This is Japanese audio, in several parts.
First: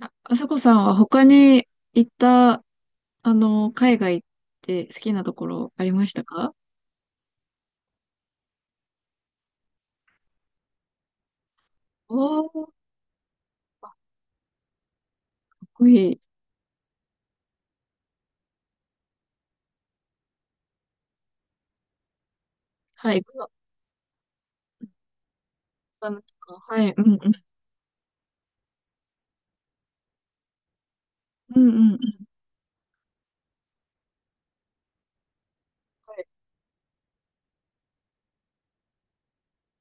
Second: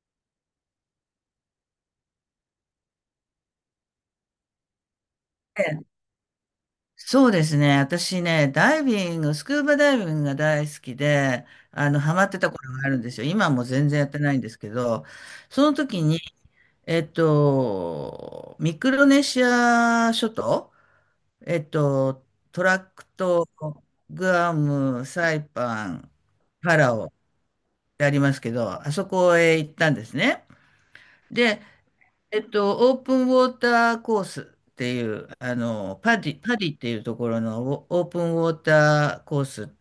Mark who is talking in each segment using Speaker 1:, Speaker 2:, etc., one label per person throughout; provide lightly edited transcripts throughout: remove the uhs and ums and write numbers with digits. Speaker 1: あ、あさこさんは他に行った、海外って好きなとこ
Speaker 2: え
Speaker 1: ろあり
Speaker 2: え、
Speaker 1: ましたか？
Speaker 2: そうですね。私ね、ダイビング、スクーバダイビングが大好きで、ハマって
Speaker 1: お
Speaker 2: た
Speaker 1: ー、か
Speaker 2: 頃があるんですよ。今はもう全然やってないんですけど、そ
Speaker 1: っ
Speaker 2: の
Speaker 1: こ
Speaker 2: 時
Speaker 1: いい。
Speaker 2: に、ミクロネシア諸島、えっと、トラック
Speaker 1: はい、グ
Speaker 2: ト、グアム、サイパ
Speaker 1: ア
Speaker 2: ン、
Speaker 1: ムとか、
Speaker 2: パ
Speaker 1: はい、
Speaker 2: ラ
Speaker 1: う
Speaker 2: オ
Speaker 1: ん、
Speaker 2: っ
Speaker 1: うん、
Speaker 2: てありますけど、あそこへ行ったんですね。
Speaker 1: う
Speaker 2: で、
Speaker 1: ん、うん、うん。
Speaker 2: オープンウォーターコースっていう、パ
Speaker 1: は
Speaker 2: ディ、パディっていうところのオオープンウォーターコース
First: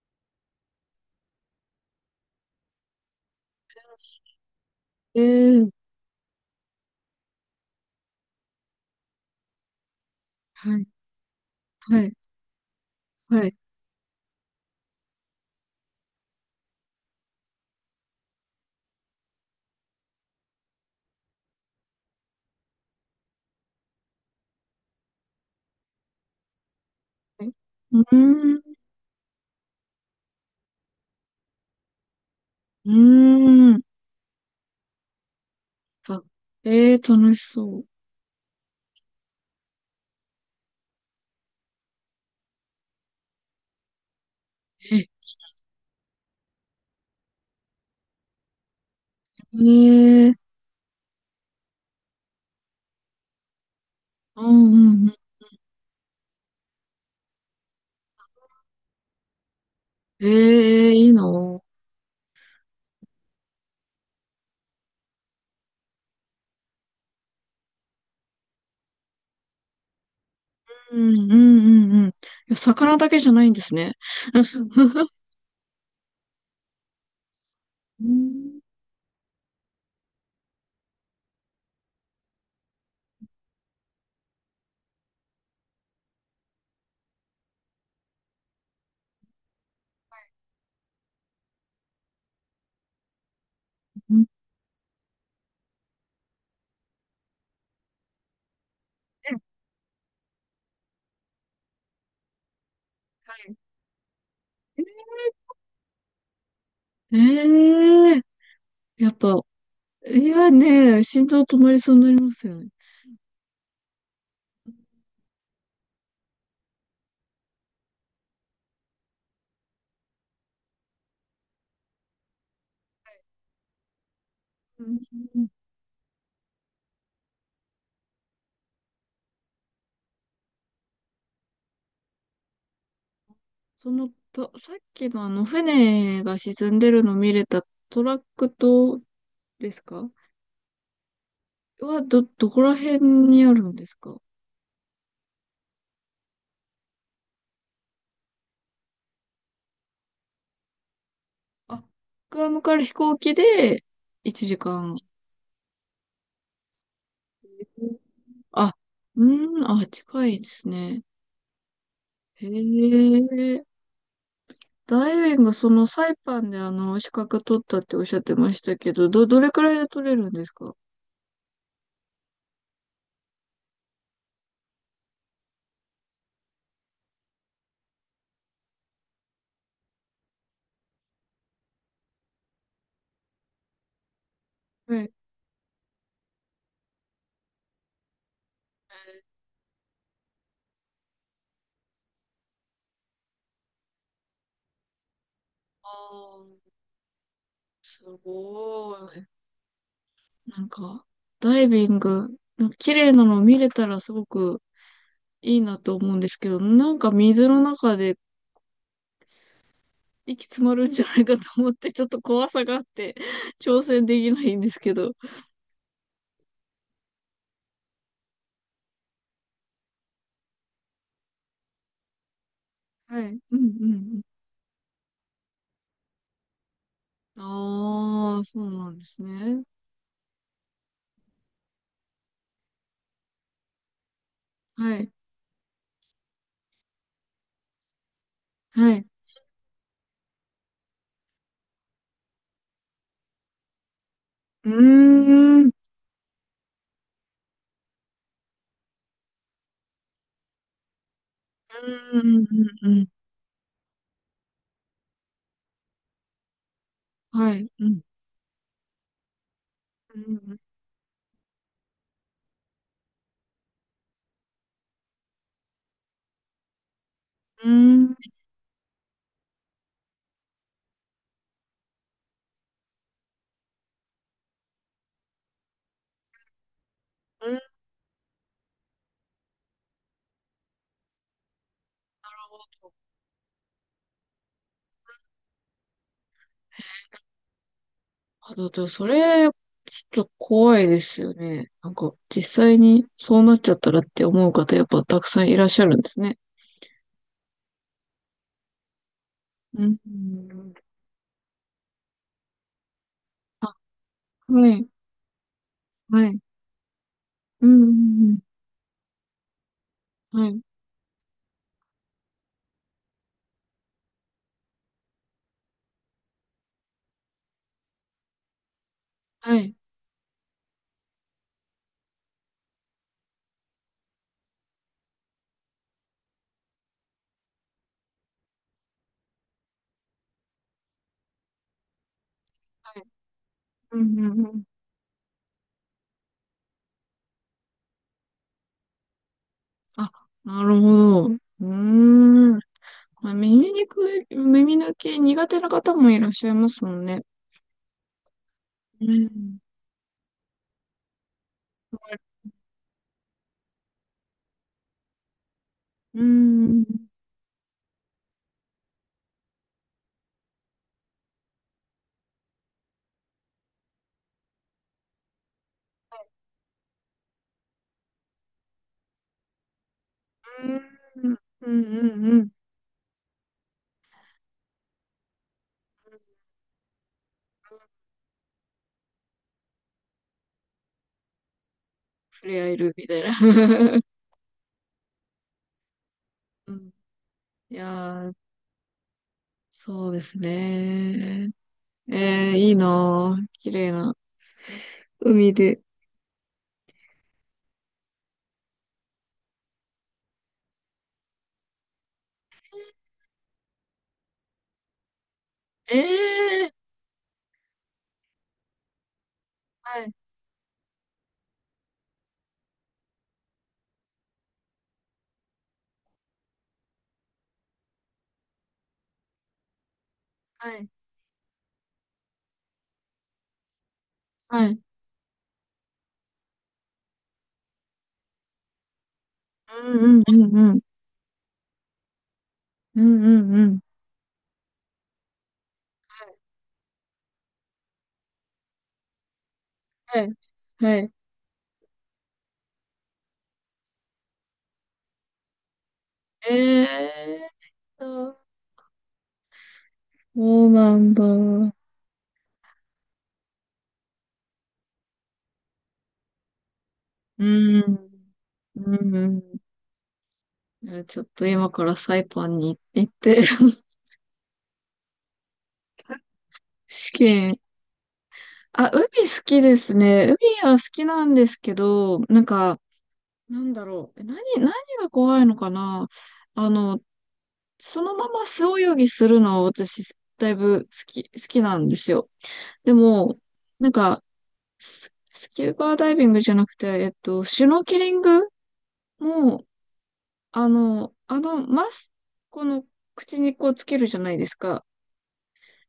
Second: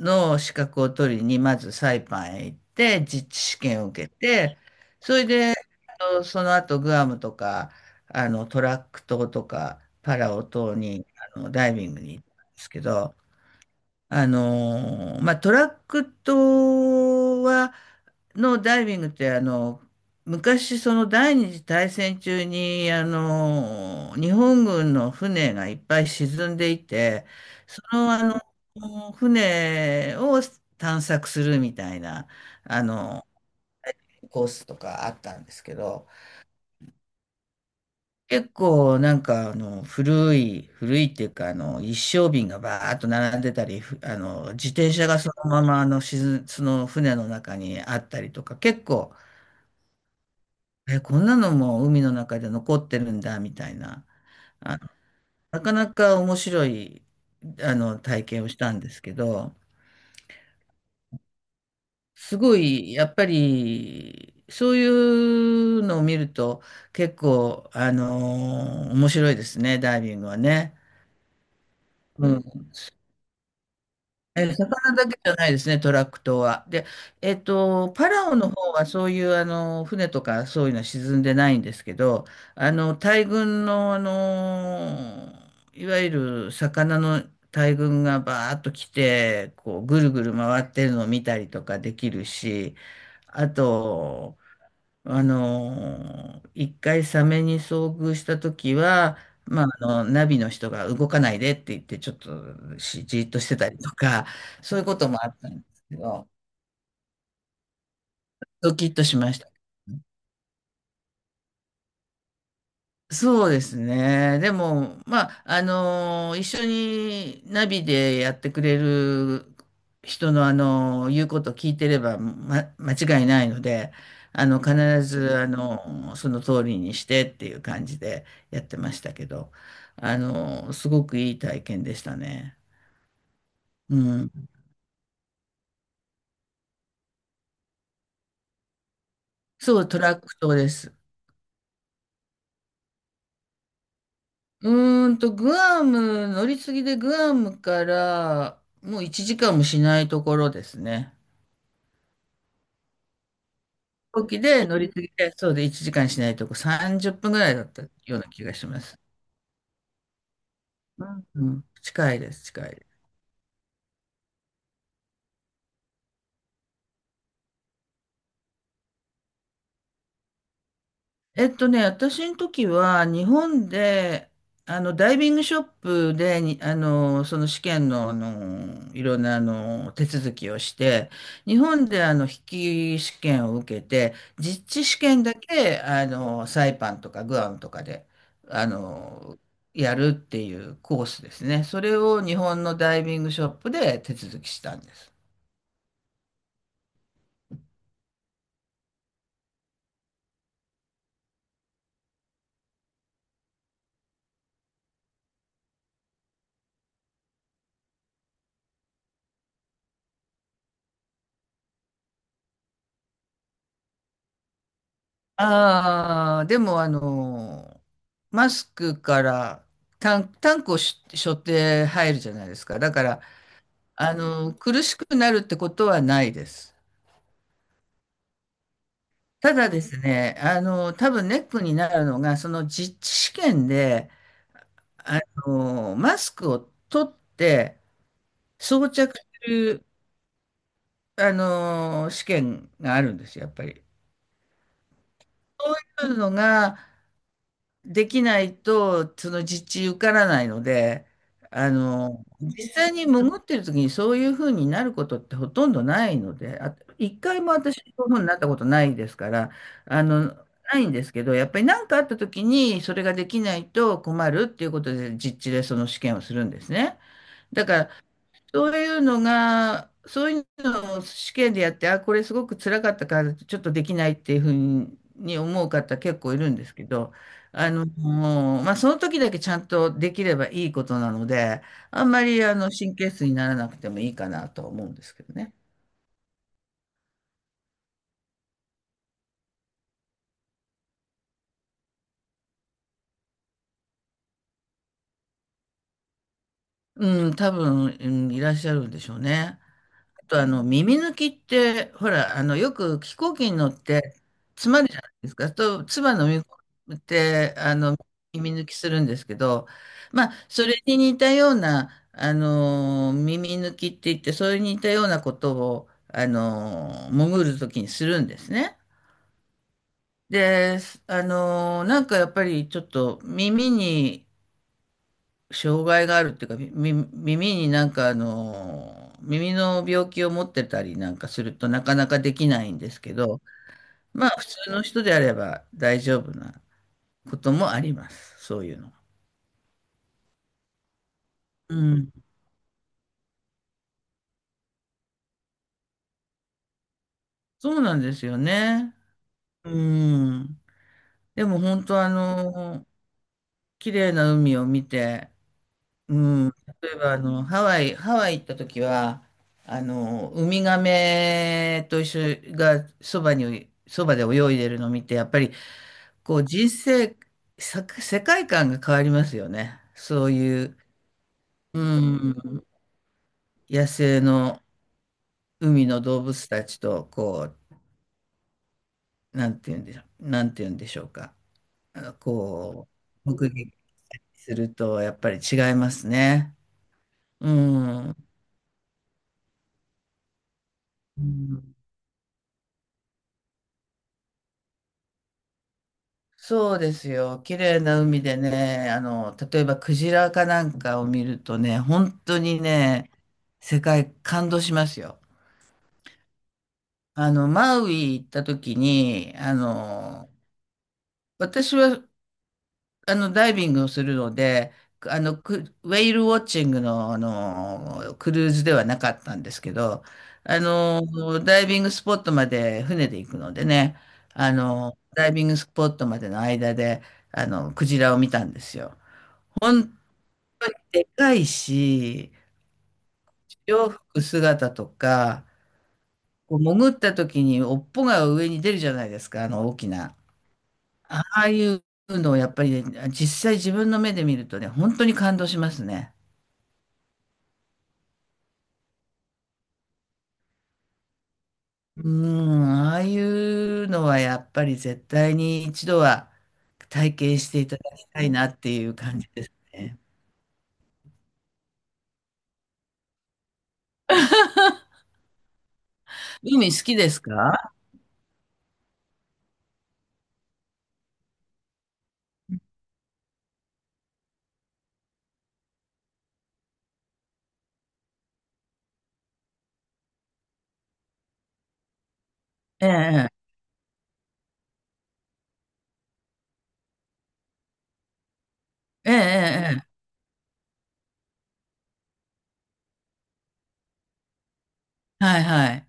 Speaker 2: の資格を取りに、まずサイパンへ行って、実地試験を受けて、そ
Speaker 1: い。え
Speaker 2: れで、
Speaker 1: ー、
Speaker 2: その後グアムとか、トラック島とか、パラオ島
Speaker 1: はい、
Speaker 2: に、ダイビング
Speaker 1: はい、
Speaker 2: に行ったんですけど、
Speaker 1: はい。
Speaker 2: まあ、トラック島は、のダイビングって昔、その第二次大戦中に日本軍の船がいっぱい沈んでいて、
Speaker 1: はい。
Speaker 2: そ
Speaker 1: う
Speaker 2: の、あ
Speaker 1: ーん、
Speaker 2: の船を探索するみたいなあ
Speaker 1: う
Speaker 2: の
Speaker 1: ーん。
Speaker 2: コースとかあったんですけど、
Speaker 1: あ、えー、楽しそう。
Speaker 2: 結構なんか古い古いっていうか一升瓶がバーッと並んでたり、自転車
Speaker 1: え、
Speaker 2: がそのままその船の中にあったりとか結構。
Speaker 1: えー、
Speaker 2: え、こんなのも海の中で残ってるんだ、みたいな。
Speaker 1: うん、う
Speaker 2: あの、
Speaker 1: ん、うん。
Speaker 2: なかなか面白い、体験をしたんですけど、
Speaker 1: えー、いいの。
Speaker 2: すごい、やっぱり、そういうのを見ると、結構、面白いですね、ダイビングはね。
Speaker 1: うん、うん、うん、うん。い
Speaker 2: うん。
Speaker 1: や、魚だけじゃないんですね。
Speaker 2: 魚だ けじゃないですね、トラック島は。で、
Speaker 1: う
Speaker 2: パラオの
Speaker 1: ん、
Speaker 2: 方はそういう船とかそういうのは沈んでないんですけど、大群の、いわゆる魚の大群がバーッと来て、こうぐるぐる回ってるのを見たりとかできるし、あ
Speaker 1: うん、うん。
Speaker 2: と、一回サメに遭遇した時は、まあ、ナビの人が動かないでって言って、ちょっとじーっ
Speaker 1: は
Speaker 2: とし
Speaker 1: い。
Speaker 2: てたりとか、そういうこともあったんですけど、
Speaker 1: ええ、
Speaker 2: ドキッと
Speaker 1: や
Speaker 2: し
Speaker 1: っ
Speaker 2: ま
Speaker 1: ぱ、
Speaker 2: した。
Speaker 1: いやね、心臓止まりそうになりますよね。
Speaker 2: そうですね。でも、まあ、一緒にナビでやってくれる人の、言うことを聞いてれば、間違いないので、
Speaker 1: うん。
Speaker 2: 必ず、その通りにしてっていう感じでやってましたけど、すごくいい体験でしたね。
Speaker 1: そ
Speaker 2: う
Speaker 1: の
Speaker 2: ん。
Speaker 1: と、さっきのあの船が沈んでるの見れたトラック島で
Speaker 2: そ
Speaker 1: す
Speaker 2: う、ト
Speaker 1: か？
Speaker 2: ラック島です。
Speaker 1: は、どこら辺にあるんですか？
Speaker 2: グアム、乗り継ぎでグアムから、もう1時間もしないところですね。
Speaker 1: あ、グアムから飛行機で
Speaker 2: 飛行機
Speaker 1: 1
Speaker 2: で
Speaker 1: 時
Speaker 2: 乗り
Speaker 1: 間。
Speaker 2: 継ぎで、そうで1時間しないとこ、30分ぐらいだったような気がし
Speaker 1: あ、
Speaker 2: ます。
Speaker 1: うん、あ、近いですね。
Speaker 2: うん、うん、近いで
Speaker 1: へ
Speaker 2: す、近い。
Speaker 1: え。ダイビング、そのサイパンであの資格取ったっておっしゃってましたけど、どれくらいで取れるんですか？
Speaker 2: 私の時は日本で、ダイビングショップでに、その試験の、いろんな、手続きをして、日本で、筆記試験を受けて、実地試
Speaker 1: はい。
Speaker 2: 験だけ、サイパンとかグアムとかで、あの、やるっていうコースですね。それを日本のダイビングショップで手続きしたんです。
Speaker 1: あー、すごい。なんか、ダイビング、なんか綺麗なの見れたらすごくいいなと思うんですけど、なんか水の中で息詰まるんじゃないかと思って、ちょっと怖さがあって、挑戦できないんですけど。
Speaker 2: ああ、でもマスクからタンクを背負って入るじゃないですか。だか
Speaker 1: は
Speaker 2: ら、
Speaker 1: い。うん、うん、
Speaker 2: 苦しくなるってことはないです。
Speaker 1: うん。ああ、そうなんです
Speaker 2: た
Speaker 1: ね。
Speaker 2: だですね、多分ネックになるのが、その実地試験で、
Speaker 1: はい。
Speaker 2: あマスクを取って装
Speaker 1: はい。
Speaker 2: 着する、試験があるんですよ、やっぱり。
Speaker 1: うーん。うん。
Speaker 2: そういうのが、できないと、その実地受からないので、
Speaker 1: うん、
Speaker 2: 実
Speaker 1: う
Speaker 2: 際
Speaker 1: ん、う
Speaker 2: に
Speaker 1: ん。
Speaker 2: 潜ってる時にそういうふうになることってほとんどないので、あ、一回も
Speaker 1: はい。
Speaker 2: 私、
Speaker 1: うん。
Speaker 2: そういうふうになったことないですから、あ
Speaker 1: う
Speaker 2: の、
Speaker 1: ん。
Speaker 2: ないんですけど、やっぱり何かあった時にそれができないと困るっていうことで、実地でその試験をするんですね。だ
Speaker 1: う
Speaker 2: から、
Speaker 1: ん。
Speaker 2: そういうのが、そういうのを試験でやって、あ、これすごく辛かったから、ちょっとできないっていうふうに思う方結構いるんですけど、
Speaker 1: うん、なる
Speaker 2: もうまあ、その時だけちゃんとできればいいことなので、あんま
Speaker 1: ほ
Speaker 2: り
Speaker 1: ど。
Speaker 2: 神経質にならなくてもいいかなとは思うんですけどね。
Speaker 1: あ、だってそれ、ちょっと怖いですよね。なんか、実際にそうなっちゃったらって思う方、やっぱたくさんいらっしゃるんですね。
Speaker 2: うん、多分、うん、いらっしゃるんでしょうね。
Speaker 1: うん。
Speaker 2: と耳抜きって、ほら、よく飛行機に乗っ
Speaker 1: あ、
Speaker 2: て
Speaker 1: は
Speaker 2: 詰ま
Speaker 1: い、
Speaker 2: るじゃないですか、と唾
Speaker 1: は
Speaker 2: 飲
Speaker 1: い。
Speaker 2: み込んで
Speaker 1: うん、うん、
Speaker 2: 耳抜きするんですけど、まあ、
Speaker 1: うん、はい、
Speaker 2: それに似たような耳抜きって言って、それに似たようなことを潜るときにするんですね。
Speaker 1: はい、
Speaker 2: で、なんかやっぱりちょっと耳に障害があるっていうか、耳になんか耳の病気を持ってたりなんかするとなかなかできないんで
Speaker 1: は
Speaker 2: す
Speaker 1: い。
Speaker 2: けど、
Speaker 1: うん、
Speaker 2: まあ
Speaker 1: う
Speaker 2: 普
Speaker 1: ん、うん。
Speaker 2: 通の人であれば大丈夫なこともあります。そういうの。
Speaker 1: あ、なるほど。うー
Speaker 2: うん。
Speaker 1: ん。まあ、耳にくい、耳抜き苦手な方もいらっしゃいますもんね。
Speaker 2: そうなんですよね。
Speaker 1: うん。
Speaker 2: うん。でも本当綺麗な海を見て、う
Speaker 1: う
Speaker 2: ん。
Speaker 1: ん。うん。
Speaker 2: 例えばハワイ行った時は、ウミガメと一緒がそばに、そばで泳いでるのを見て、やっぱりこう人生、世界観が変わりますよね。そういう、
Speaker 1: うん。う
Speaker 2: う
Speaker 1: ん。うん、
Speaker 2: ん、野生の海の動物たちと、こう、なんて言うんでしょう、なんて言うんでしょうか。
Speaker 1: 触れ合え
Speaker 2: こ
Speaker 1: るみたいな。
Speaker 2: う、目撃 すると、やっぱり違いますね。
Speaker 1: うん。
Speaker 2: う
Speaker 1: い
Speaker 2: ん。う
Speaker 1: やー、そうです
Speaker 2: ん、
Speaker 1: ね。えー、いいなぁ。綺麗な海で。
Speaker 2: そうですよ。綺麗な海でね、例えばクジラかなんかを見るとね、本当にね、世界感動しますよ。
Speaker 1: ええー。
Speaker 2: マウイ行った時に、
Speaker 1: はい、
Speaker 2: 私は、ダイビングをするので、クウェイルウォッチングの、クルーズではなかったんですけど、
Speaker 1: はい、
Speaker 2: ダイビングスポットまで船で行くのでね、
Speaker 1: はい。
Speaker 2: ダイビングスポットまでの間で、クジラを見たんですよ。本
Speaker 1: うん、うん、う
Speaker 2: 当
Speaker 1: ん、
Speaker 2: に
Speaker 1: うん。
Speaker 2: でかいし、
Speaker 1: うん、うん、うん。
Speaker 2: 洋服姿とか、こう潜った時に尾っぽが上に出るじゃないですか、あの大きな。
Speaker 1: はい、はい。
Speaker 2: ああいうのをやっぱりね、実際自分の目で見るとね、本当に感動しますね。
Speaker 1: ええー、そうなんだ。うん、
Speaker 2: うん、ああいうのはやっぱり絶対に一度は体験
Speaker 1: う
Speaker 2: していただ
Speaker 1: ん、
Speaker 2: きたいなっていう感じで
Speaker 1: う
Speaker 2: すね。
Speaker 1: ん。えー、ちょっと今からサイパンに行って
Speaker 2: 海好きで
Speaker 1: 試
Speaker 2: す
Speaker 1: 験。
Speaker 2: か？
Speaker 1: あ、海好きですね。海は好きなんですけど、なんか、なんだろう。え、何が怖いのかな。あの、そのまま素泳ぎするのは私、だいぶ好きなんですよ。
Speaker 2: え
Speaker 1: で
Speaker 2: え、
Speaker 1: も、なんか、スキューバーダイビングじゃなくて、えっと、シュノーケリング
Speaker 2: ええ、
Speaker 1: も、
Speaker 2: ええ、
Speaker 1: マスクの口にこうつけるじゃないですか。
Speaker 2: ええ、はいはい。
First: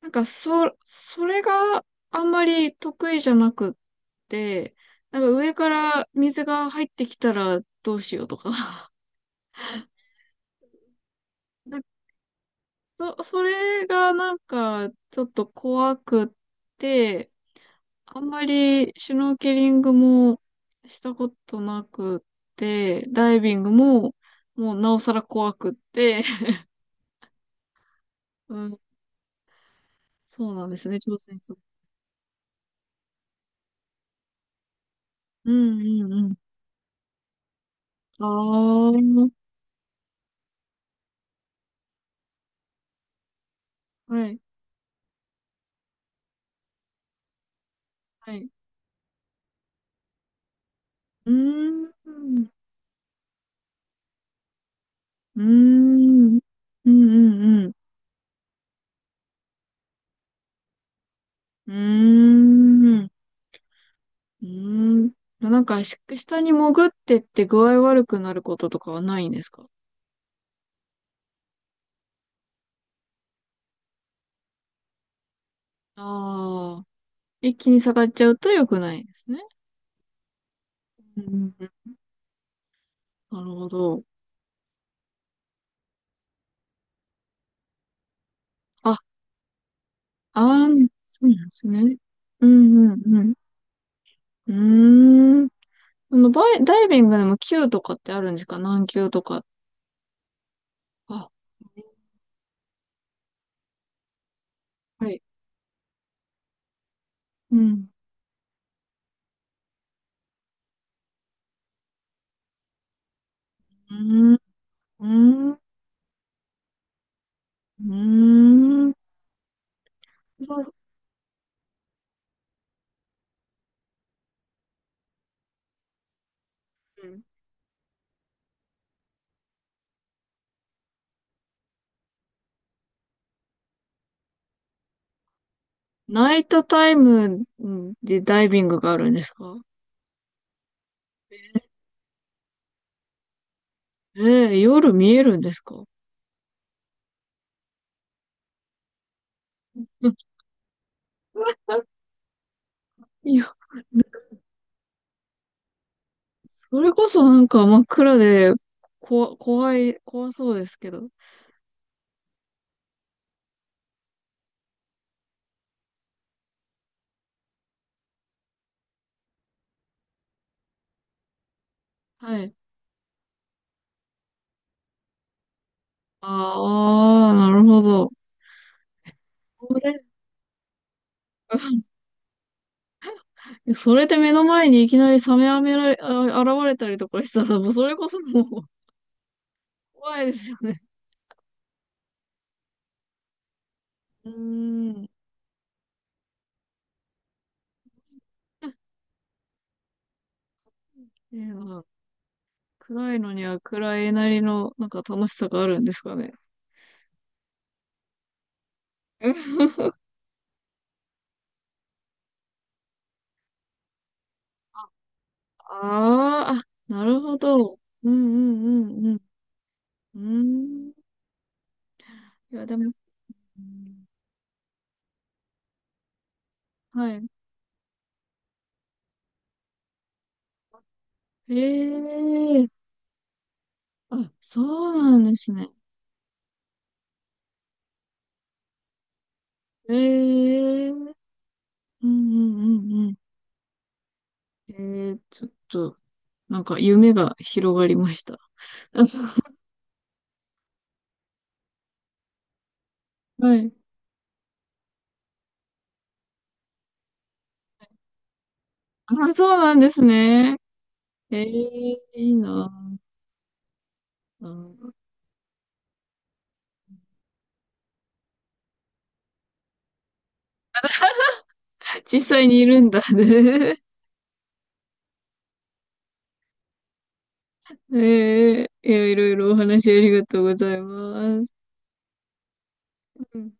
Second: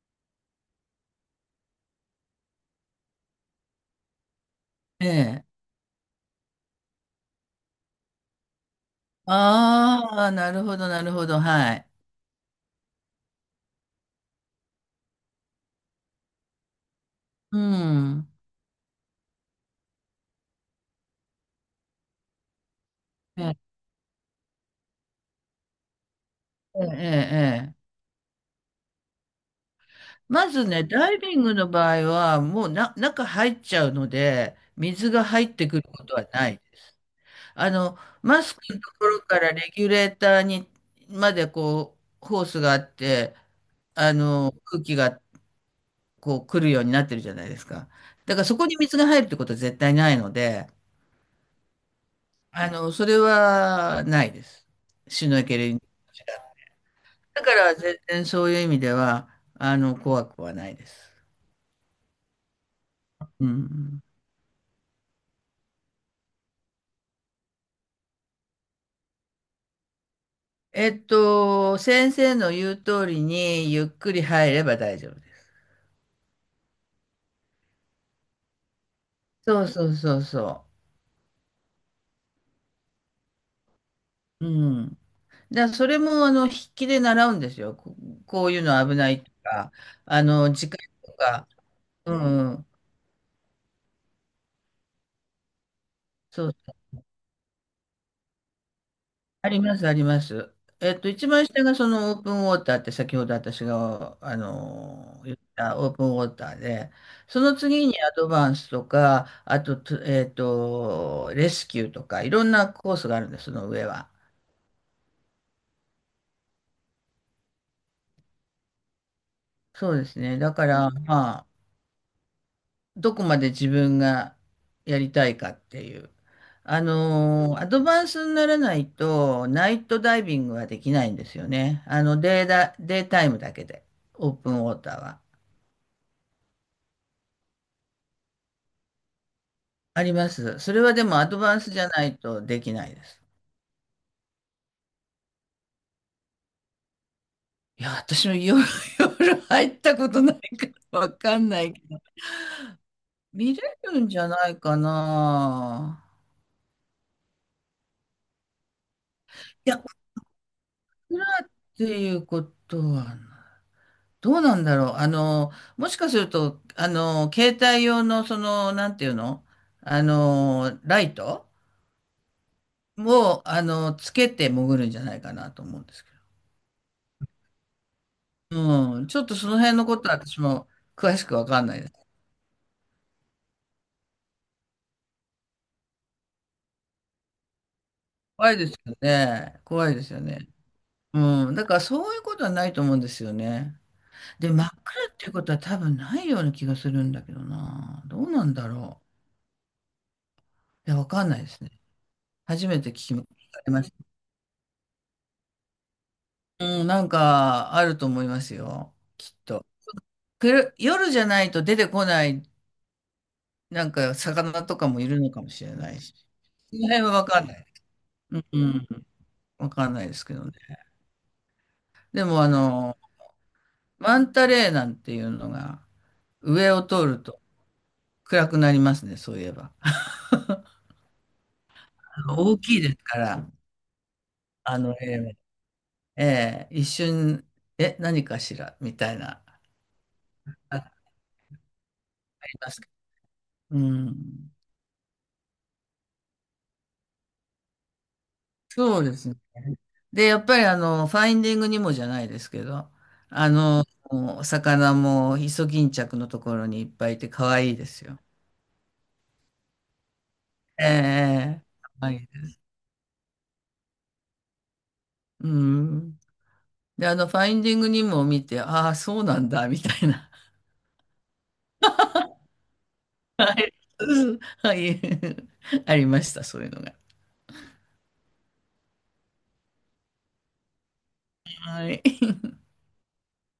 Speaker 1: なんか、それがあんまり得意じゃなくって、
Speaker 2: え
Speaker 1: なんか
Speaker 2: え。
Speaker 1: 上から水が入ってきたらどうしようとか。
Speaker 2: ああ、なるほど、なるほど、は
Speaker 1: なんか
Speaker 2: い。
Speaker 1: それがなんか、ちょっと怖くって、
Speaker 2: う
Speaker 1: あん
Speaker 2: ん。
Speaker 1: まりシュノーケリングもしたことなくって、ダイ
Speaker 2: え
Speaker 1: ビング
Speaker 2: え、
Speaker 1: ももうなおさら怖くって、
Speaker 2: ええ、ええ。
Speaker 1: うん、
Speaker 2: ま
Speaker 1: そう
Speaker 2: ず
Speaker 1: なんで
Speaker 2: ね、
Speaker 1: すね、
Speaker 2: ダ
Speaker 1: 挑
Speaker 2: イビ
Speaker 1: 戦
Speaker 2: ン
Speaker 1: す
Speaker 2: グ
Speaker 1: る。
Speaker 2: の場合は、もう中入っちゃうので、水が入
Speaker 1: う
Speaker 2: ってく
Speaker 1: ん、
Speaker 2: るこ
Speaker 1: うん、
Speaker 2: と
Speaker 1: う
Speaker 2: は
Speaker 1: ん。
Speaker 2: ないです。あの、
Speaker 1: あ
Speaker 2: マスクのと
Speaker 1: あ、
Speaker 2: ころ
Speaker 1: は
Speaker 2: からレギュレーターに、までこう、ホースがあって、
Speaker 1: い、
Speaker 2: 空気がこう来るようになってるじゃないですか。
Speaker 1: は
Speaker 2: だから
Speaker 1: い。
Speaker 2: そこに水が入るってことは絶対ないので、
Speaker 1: うーん、う
Speaker 2: それはないです。シュノ
Speaker 1: ー
Speaker 2: ーケリング。
Speaker 1: ん、うん、う
Speaker 2: だか
Speaker 1: ん、うん。
Speaker 2: ら全然そういう意味では、怖くはないです。
Speaker 1: うーん、
Speaker 2: うん。
Speaker 1: うーん。なんか、下に潜ってって具合悪くなることとかはないんですか？
Speaker 2: 先生の言う通りにゆっくり入れば大丈夫です。
Speaker 1: あ、あー、一気に下がっちゃうと良くないですね。
Speaker 2: そうそうそうそ
Speaker 1: うん、なるほど。
Speaker 2: う。うん。それも、筆記で習うんですよ。こういうの
Speaker 1: あ、
Speaker 2: 危ないとか、
Speaker 1: あ
Speaker 2: 時間
Speaker 1: ー、
Speaker 2: と
Speaker 1: そうなん
Speaker 2: か。
Speaker 1: ですね。
Speaker 2: う
Speaker 1: う
Speaker 2: ん、うん。
Speaker 1: ん、うん、うん。うーん。そのバ
Speaker 2: そう。
Speaker 1: イ、ダイビングでも級とかってあるんですか？何級とか。
Speaker 2: あります、あります。一
Speaker 1: あ、
Speaker 2: 番下がそのオープンウォーターって先ほど私が、
Speaker 1: はい。
Speaker 2: 言ったオープンウォーターで、その
Speaker 1: うん。
Speaker 2: 次にアドバンスとか、あと、レスキューとか、いろんなコースがあるんです、その上
Speaker 1: う
Speaker 2: は。
Speaker 1: ーん。うーん。うーん。
Speaker 2: そうですね。だ
Speaker 1: そ
Speaker 2: か
Speaker 1: う。
Speaker 2: ら、まあ、どこまで自分がやりたいかっていう。
Speaker 1: うん。
Speaker 2: アドバンスにならないと、ナイトダイビングはできないんですよね。データイムだけで、オープンウォーターは。
Speaker 1: ナイトタイムでダイビングがあるんですか？
Speaker 2: あります。それはでもアドバンスじゃないとできないです。
Speaker 1: えー、夜見えるんですか？
Speaker 2: いや、私も夜、夜入った
Speaker 1: う
Speaker 2: こ
Speaker 1: ん。
Speaker 2: とないからわかんないけど、
Speaker 1: あ、いや、
Speaker 2: 見れるんじゃないかな。
Speaker 1: それこそなんか真っ暗で、こわ、
Speaker 2: い
Speaker 1: 怖
Speaker 2: や、
Speaker 1: い、
Speaker 2: お
Speaker 1: 怖そうですけど。
Speaker 2: 風呂っていうことはない。どうなんだろう。もしかすると、携帯用の、その、なんていうの、ライト
Speaker 1: はい。
Speaker 2: を、つけて潜るんじゃないかなと思うんですけ
Speaker 1: ああ、なるほど。
Speaker 2: ど。うん。ちょっとその
Speaker 1: そ
Speaker 2: 辺
Speaker 1: う
Speaker 2: のこ
Speaker 1: で
Speaker 2: と
Speaker 1: す
Speaker 2: は私も詳しくわかんないで
Speaker 1: か？
Speaker 2: す。
Speaker 1: それで目の前にいきなりサメあめられ、あ、現れたりとかしたら、もうそれこそも
Speaker 2: 怖い
Speaker 1: う
Speaker 2: ですよね。怖 いですよ
Speaker 1: 怖いで
Speaker 2: ね。
Speaker 1: すよね。
Speaker 2: うん。だからそういうことはないと思うんですよね。
Speaker 1: う
Speaker 2: で、真っ
Speaker 1: ー
Speaker 2: 暗
Speaker 1: ん。
Speaker 2: っていうことは多分ないような気がするんだけどな。どうなんだろう。いや、わかんないですね。
Speaker 1: ええ、
Speaker 2: 初めて聞
Speaker 1: 暗
Speaker 2: き
Speaker 1: い
Speaker 2: ま
Speaker 1: のには
Speaker 2: し
Speaker 1: 暗
Speaker 2: た。
Speaker 1: いなりの、なんか楽しさがあるんですかね。
Speaker 2: うん、なんかあると思いますよ。きっ と。夜じゃないと出てこない、なんか魚とかもいるのかもしれないし。
Speaker 1: あー
Speaker 2: その
Speaker 1: あ、
Speaker 2: 辺
Speaker 1: な
Speaker 2: は
Speaker 1: る
Speaker 2: わ
Speaker 1: ほ
Speaker 2: かんない。
Speaker 1: ど。うん、
Speaker 2: うんうん、
Speaker 1: うん、うん、
Speaker 2: わかんないで
Speaker 1: う
Speaker 2: すけど
Speaker 1: ん。
Speaker 2: ね。
Speaker 1: うーん。
Speaker 2: でも
Speaker 1: いや、でも、うん。
Speaker 2: マンタレーなんていうのが上を通
Speaker 1: は
Speaker 2: る
Speaker 1: い。
Speaker 2: と暗くなりますね、そういえば。あの大
Speaker 1: ええ。
Speaker 2: きいですから、
Speaker 1: あ、そう
Speaker 2: え
Speaker 1: なんですね。
Speaker 2: えええ一瞬、え、何かしらみたいな、
Speaker 1: ええ。
Speaker 2: あ
Speaker 1: うん、うん、う
Speaker 2: りますけ
Speaker 1: ん、うん。
Speaker 2: ど。うん、
Speaker 1: ええ、ちょっと、なんか夢が広がりました。
Speaker 2: そうです ね。で、やっぱりファインディングにもじゃないですけど、あ
Speaker 1: はい。
Speaker 2: の、お魚もイソギンチャクのところにいっぱいいて可愛いですよ。
Speaker 1: あ、そうなんですね。
Speaker 2: え
Speaker 1: え
Speaker 2: え、可
Speaker 1: え、
Speaker 2: 愛い
Speaker 1: いい
Speaker 2: です。
Speaker 1: な。小
Speaker 2: うん。で、ファインディングにも見て、ああ、そうなんだ、みたいな。
Speaker 1: 実際にいるんだね。
Speaker 2: はい。ありました、そういうのが。
Speaker 1: ええ、いや、いろいろお話ありがとうございます。
Speaker 2: はい。
Speaker 1: うん